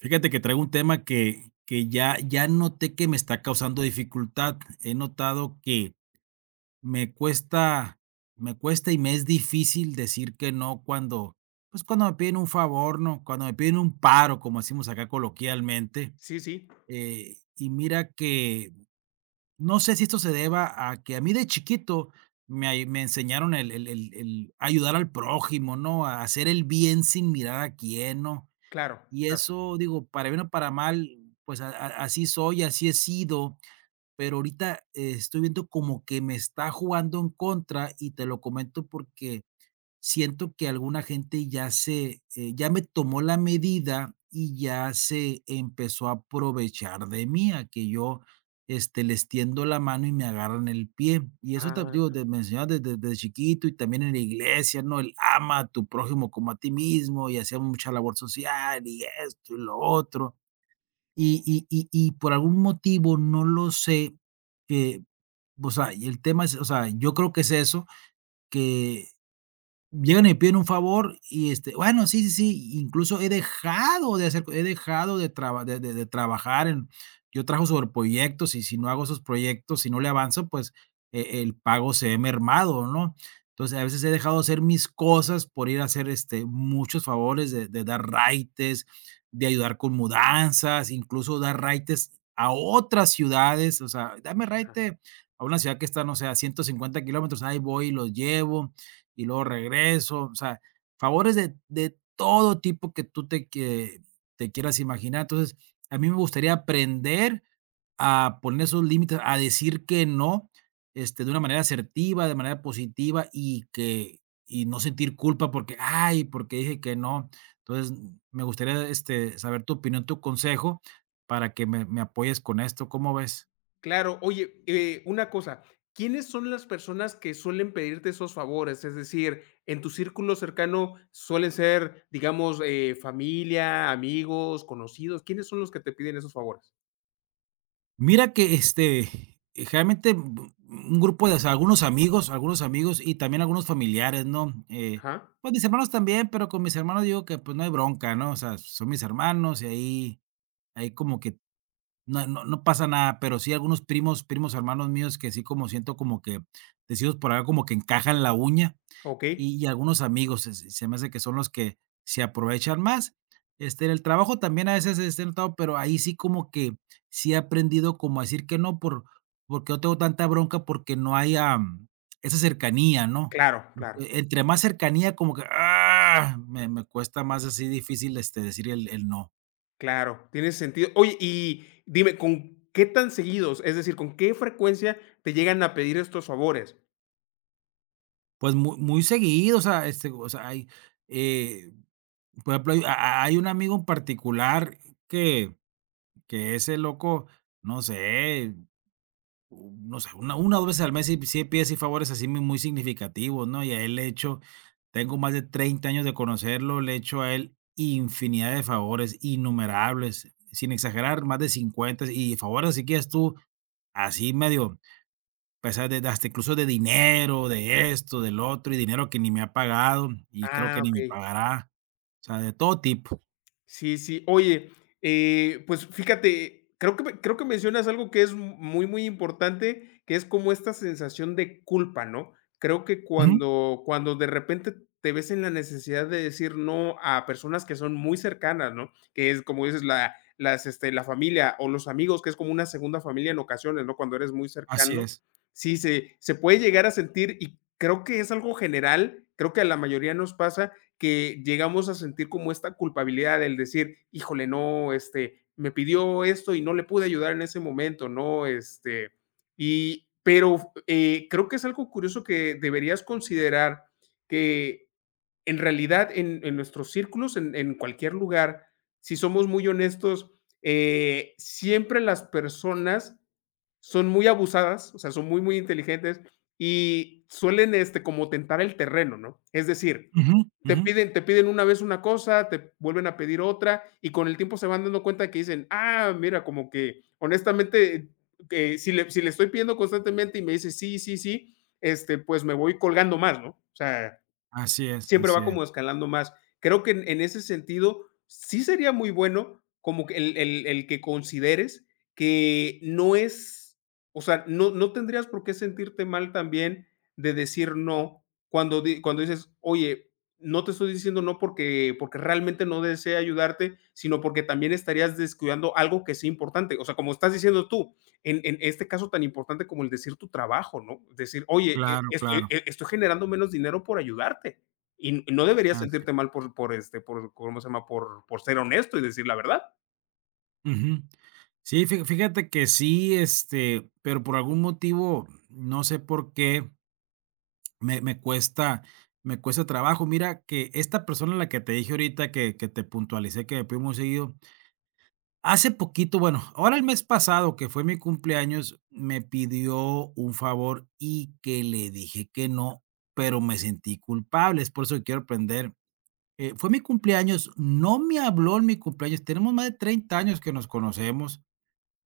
Fíjate que traigo un tema que que ya ya noté que me está causando dificultad. He notado que me cuesta me cuesta y me es difícil decir que no cuando, pues cuando me piden un favor, ¿no?, cuando me piden un paro como decimos acá coloquialmente, Sí, sí. eh, y mira que no sé si esto se deba a que a mí de chiquito me ay me enseñaron el el el el a ayudar al prójimo, ¿no?, a hacer el bien sin mirar a quién, ¿no? Claro, Y claro. eso digo para bien o para mal, pues a a así soy y así he sido. Pero ahorita estoy viendo como que me está jugando en contra y te lo comento porque siento que alguna gente ya se, eh, ya me tomó la medida y ya se empezó a aprovechar de mí a que yo, este, les tiendo la mano y me agarran el pie. Y eso también te Ah, digo, de me enseñaron de desde de chiquito y también en la iglesia, ¿no? El ama a tu prójimo como a ti mismo y hacía mucha labor social y esto y lo otro. Y y y y por algún motivo no lo sé, eh, pues, ay, y el tema es, o sea, yo creo que es eso, que llegan y piden un favor y este, bueno, sí, sí, sí, incluso he dejado de hacer co he dejado de traba de de de trabajar en Yo trabajo sobre proyectos y si no hago esos proyectos, si no le avanzo, pues e el pago se ve mermado, ¿no? Entonces a veces he dejado de hacer mis cosas por ir a hacer este, muchos favores de de dar raites, de ayudar con mudanzas, incluso dar raites a otras ciudades. O sea: "Dame Ajá. raite a una ciudad que está, no sé, a 150 km". Ahí voy y los llevo y luego regreso, o sea, favores de de todo tipo que tú te quie te quieras imaginar. Entonces a mí me gustaría aprender a poner esos límites, a decir que no, este, de una manera asertiva, de manera positiva y que y no sentir culpa porque: "Ay, ¿porqué dije que no?". Entonces me gustaría, este, saber tu opinión, tu consejo para que me me apoyes con esto, ¿cómo ves? Claro. Oye, eh, una cosa, ¿quiénes son las personas que suelen pedirte esos favores?, es decir, en tu círculo cercano suelen ser, digamos, eh, familia, amigos, conocidos, ¿quiénes son los que te piden esos favores? Mira que, este, generalmente, bu bu un grupo de, o sea, algunos amigos algunos amigos y también algunos familiares, ¿no?, eh, Ajá. pues, mis hermanos también, pero con mis hermanos digo que: "Pues, no hay bronca", ¿no? O sea, son mis hermanos, y ahí, hay como que no no no pasa nada, pero sí algunos primos, primos hermanos míos que sí como siento como que, decimos por acá, como: "Que encajan la uña". Okey. Y y algunos amigos se se se me hace que son los que se aprovechan más. Este, en el trabajo también a veces se es sentado, pero ahí sí como que, sí he aprendido como a decir que no, por porque no tengo tanta bronca porque no hay, am, esa cercanía, ¿no?, Claro, claro. e entre más cercanía como que, ah, me me cuesta más así difícil, este, decir el el no. Claro, tiene sentido. Oye, y dime, ¿con qué tan seguidos?, es decir, ¿con qué frecuencia te llegan a pedir estos favores? Pues mu muy seguido. O sea, este, o sea, hay, eh, por ejemplo, hay hay un amigo en particular que que ese loco, no sé. U no sé, una una, o dos veces al mes, sí sí pide así favores así mu muy significativos, ¿no? Y el hecho Tengo más de 30 años de conocerlo. Le he hecho a él infinidad de favores, innumerables, sin exagerar más de 50. Y favores así que digas tú, así medio pesar de hasta incluso de dinero, de esto del otro y dinero que ni me ha pagado, y creo que Ah, ni me okey. pagará. O sea, de todo tipo. Sí, sí. Oye, eh, pues, fíjate, creo que me creo que mencionas algo que es muy, muy importante, que es como esta sensación de culpa, ¿no? Creo que Ujú. cuando cuando de repente te ves en la necesidad de decir no a personas que son muy cercanas, ¿no?, que es como dices, la las este la familia o los amigos, que es como una segunda familia en ocasiones, ¿no?, cuando eres muy Así cercano. es. Sí, se se puede llegar a sentir, y creo que es algo general. Creo que a la mayoría nos pasa que llegamos a sentir como esta culpabilidad del decir: "Híjole, no, este me pidió esto, y no le pude ayudar en ese momento", ¿no? Este, y pero, eh, creo que es algo curioso que deberías considerar, que en realidad en en nuestros círculos, en en cualquier lugar, si somos muy honestos, eh, siempre las personas son muy abusadas. O sea, son muy, muy inteligentes, y suelen este como tentar el terreno, ¿no? Es decir, Ujú, te ujú. piden te piden una vez una cosa, te vuelven a pedir otra, y con el tiempo se van dando cuenta de que dicen: "Ah, mira", como que honestamente, que si le si le estoy pidiendo constantemente, y me dices sí, sí, sí, este pues me voy colgando más, ¿no? O sea, Así es. siempre Así va es. como escalando más. Creo que en en ese sentido sí sería muy bueno como que el el el que consideres que no es o sea, no no tendrías por qué sentirte mal también de decir no, cuando di cuando dices: "Oye, no te estoy diciendo no, porque porque realmente no desee ayudarte, sino porque también estarías descuidando algo que es importante". O sea, como estás diciendo tú en en este caso tan importante como el decir tu trabajo, ¿no?, decir: "Oye, e Claro, es e claro. e estoy generando menos dinero por ayudarte". Y y no deberías Ah, sí. sentirte mal por por, este, por ¿cómo se llama?, por por ser honesto y decir la verdad. Ujú. Sí, fi fíjate que sí, este, pero por algún motivo, no sé, por qué me me cuesta, me cuesta trabajo. Mira que esta persona a la que te dije ahorita que que te puntualicé que me pide muy seguido. Hace poquito bueno, ahora el mes pasado que fue mi cumpleaños, me pidió un favor, y que le dije que no, pero me sentí culpable. Es por eso que quiero aprender eh, fue mi cumpleaños, no me habló en mi cumpleaños, tenemos más de 30 años que nos conocemos.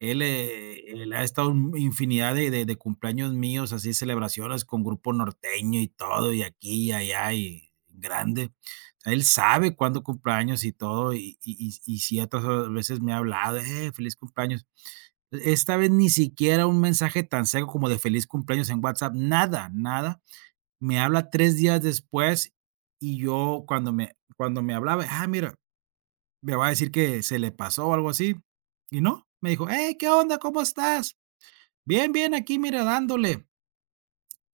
Él, eh, él ha estado, mm, infinidad de de de cumpleaños míos, así celebraciones con grupo norteño y todo, y aquí y allá y grande. Él sabe cuándo cumplo años y todo, y y y y ciertas veces me ha hablado: "Eh, feliz cumpleaños". E esta vez ni siquiera un mensaje tan seco como de feliz cumpleaños en WhatsApp, nada, nada. Me habla 3 días después, y yo cuando me cuando me hablaba. Ah, mira. Me va a decir que se le pasó o algo así, y no, me dijo: "¡Hey, qué onda!, ¿cómo estás?, bien, bien, aquí mira, dándole".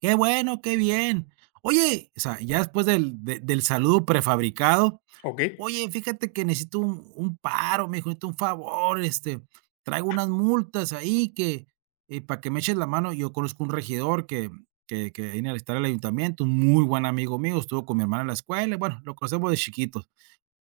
"Qué bueno, qué bien". "Oye", o sea, ya después del del saludo prefabricado. Okey. "Oye, fíjate que necesito un un paro", me dijo: "Necesito un favor". Este: "Traigo unas multas ahí que, eh, para que me eches la mano". Yo conozco un regidor que que que viene a visitar al ayuntamiento, muy buen amigo mío. Estuvo con mi hermana en la escuela. Bueno, lo conocemos de chiquito.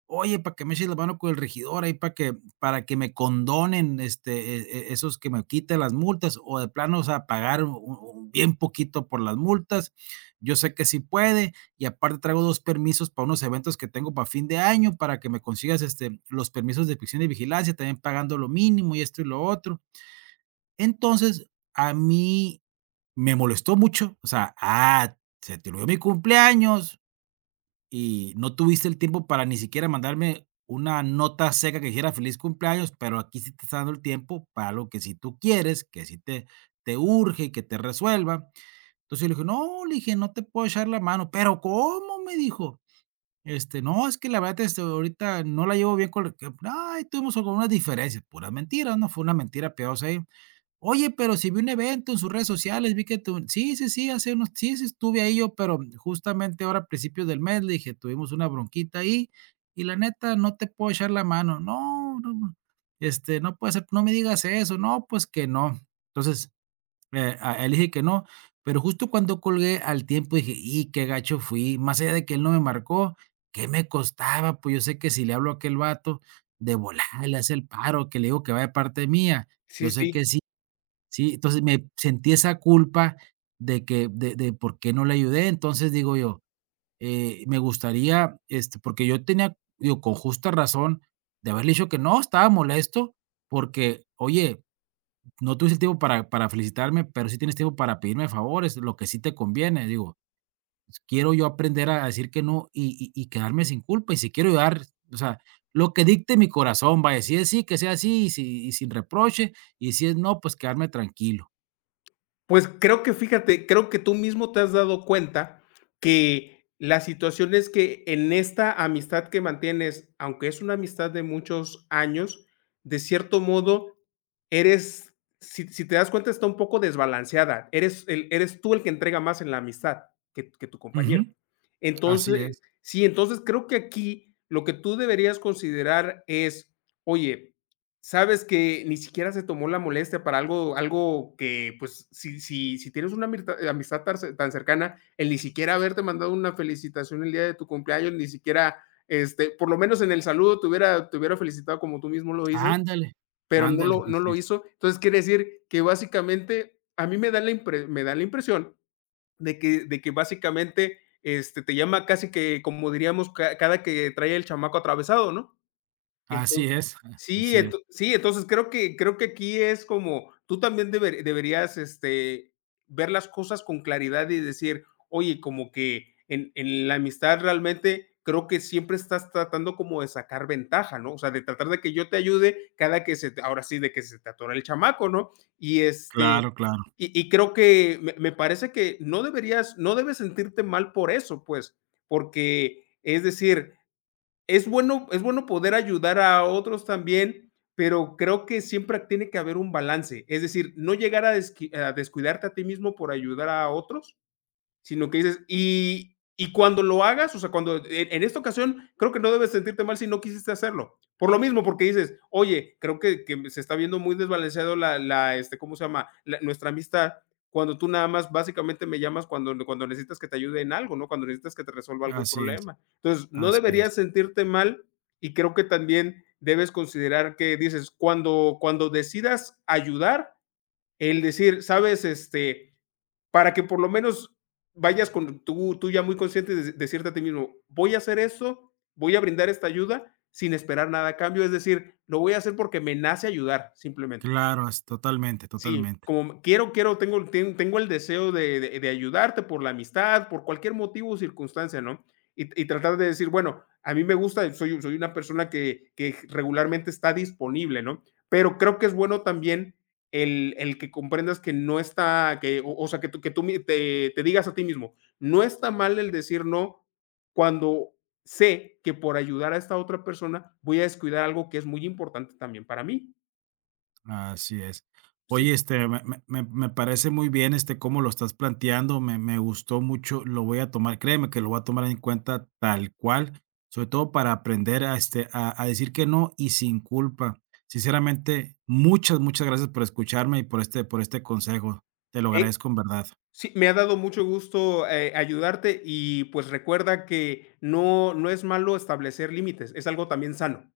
"Oye, para que me eches la mano con el regidor ahí para que para que me condonen, este, e e esos que me quite las multas, o de plano, o sea, pagar u u bien poquito por las multas. Yo sé que sí puede, y aparte traigo 2 permisos para unos eventos que tengo para fin de año para que me consigas, este, los permisos de prisión y vigilancia también pagando lo mínimo, y esto, y lo otro". Entonces, a mí me molestó mucho, o sea, ah, se tiró de mi cumpleaños, y no tuviste el tiempo para ni siquiera mandarme una nota seca que dijera, feliz cumpleaños. Pero aquí sí te está dando el tiempo para algo que sí tú quieres que sí te te urge, y que te resuelva. Entonces yo le dije: "No, le dije no te puedo echar la mano". "Pero, ¿cómo?", me dijo. Este: "No, es que la verdad, este, ahorita no la llevo bien con él. Ay, tuvimos como unas diferencias". Pura mentira, ¿no?, fue una mentira piadosa ahí. "Oye, pero si vi un evento en sus redes sociales, vi que tú sí, sí, sí, hace unos sí, sí, estuve ahí yo, pero justamente ahora a principios del mes", le dije: "Tuvimos una bronquita ahí y la neta no te puedo echar la mano". "No, no, no", este: "No puede ser, no me digas eso, no, pues que no". Entonces, eh, ah, le dije que no, pero justo cuando colgué al tiempo dije: "Y qué gacho fui", más allá de que él no me marcó. ¿Qué me costaba? Pues, yo sé que si le hablo a aquel bato de volada le hace el paro, que le digo que va de parte mía, yo Sí, sé sí. que sí, sí. Entonces, me sentí esa culpa de que de de por qué no le ayudé. Entonces, digo yo, eh, me gustaría este, porque yo tenía digo con justa razón de haberle dicho que no, estaba molesto, porque oye, no tuviste tiempo para para felicitarme, pero sí tienes tiempo para pedirme favores, lo que sí te conviene. Digo, pues, quiero yo aprender a decir que no, y y y quedarme sin culpa. Y si quiero ayudar, o sea, lo que dicte mi corazón va a decir sí, que sea así, y si y sin reproche. Y si es no, pues, quedarme tranquilo. Pues creo que fíjate, creo que tú mismo te has dado cuenta, que la situación es que en esta amistad que mantienes, aunque es una amistad de muchos años, de cierto modo, eres Si si te das cuenta, está un poco desbalanceada. Eres el eres tú el que entrega más en la amistad, que tu que tu compañero. Ujú. Así Entonces es. Sí. Entonces creo que aquí lo que tú deberías considerar es: "Oye". Sabes que ni siquiera se tomó la molestia para algo algo que, pues, si si si tienes una amistad eh, amistad tan ce tan cercana, el ni siquiera haberte mandado una felicitación el día de tu cumpleaños, ni siquiera, este, por lo menos en el saludo te hubiera te hubiera felicitado como tú mismo lo dices, Ándale. pero no Ándale, lo no así lo es. hizo. Entonces quiere decir que básicamente a mí me da la impre me da la impresión, de que de que básicamente, este, te llama casi que como diríamos, ca cada que trae el chamaco atravesado, ¿no? Así Entonces es. Sí Así es. Ent sí entonces creo que creo que aquí es como tú también deber deberías, este, ver las cosas con claridad y decir: "Oye, como que, en en la amistad realmente creo que siempre estás tratando como de sacar ventaja, ¿no? O sea, de tratar de que yo te ayude cada que se te ahora sí, de que se te atore el chamaco", ¿no? Y, este, Claro, claro. y y creo que me me parece que, no deberías no debes sentirte mal por eso, pues, porque, es decir, es bueno es bueno poder ayudar a otros también, pero creo que siempre tiene que haber un balance. Es decir, no llegar a desqui a descuidarte a ti mismo por ayudar a otros, sino que dices Y y cuando lo hagas, o sea, cuando E en esta ocasión creo que no debes sentirte mal si no quisiste hacerlo por lo mismo, porque dices: "Oye, creo que que me se está viendo muy desbalanceado la la, este, ¿cómo se llama?, la nuestra amistad cuando tú nada más básicamente me llamas cuando n cuando necesitas que te ayude en algo, ¿no?, cuando necesitas que te resuelva algún Así es. problema". Entonces no Así es. deberías sentirte mal y creo que también debes considerar que dices: "Cuando cuando decidas ayudar", el decir, ¿sabes?, este, para que por lo menos, vayas con tú, tú ya muy consciente des decirte a ti mismo: "Voy a hacer eso, voy a brindar esta ayuda sin esperar nada a cambio. Es decir, lo voy a hacer, porque me nace ayudar, simplemente". Claro, es Totalmente, Sí, totalmente. como: "Quiero, quiero tengo ten tengo el deseo de de de ayudarte por la amistad, por cualquier motivo o circunstancia, ¿no? Y t y tratar de decir: "Bueno, a mí me gusta, soy soy una persona que que g regularmente está disponible", ¿no? Pero creo que es bueno también el el que comprendas que no está que o o sea, que tú que tú mi te te digas a ti mismo: "No está mal el decir no, cuando sé que por ayudar a esta otra persona voy a descuidar algo que es muy importante también para mí". Así es. Sí. Oye, este me me me me parece muy bien, este, cómo lo estás planteando. Me me gustó mucho. Lo voy a tomar, créeme que lo voy a tomar en cuenta tal cual, sobre todo para aprender a, este, a a decir que no y sin culpa. Sinceramente, muchas, muchas gracias por escucharme y por este por este consejo. Te lo Eh agradezco en verdad. Sí, me ha dado mucho gusto, eh, ayudarte y pues recuerda que no, no es malo establecer límites. Es algo también sano.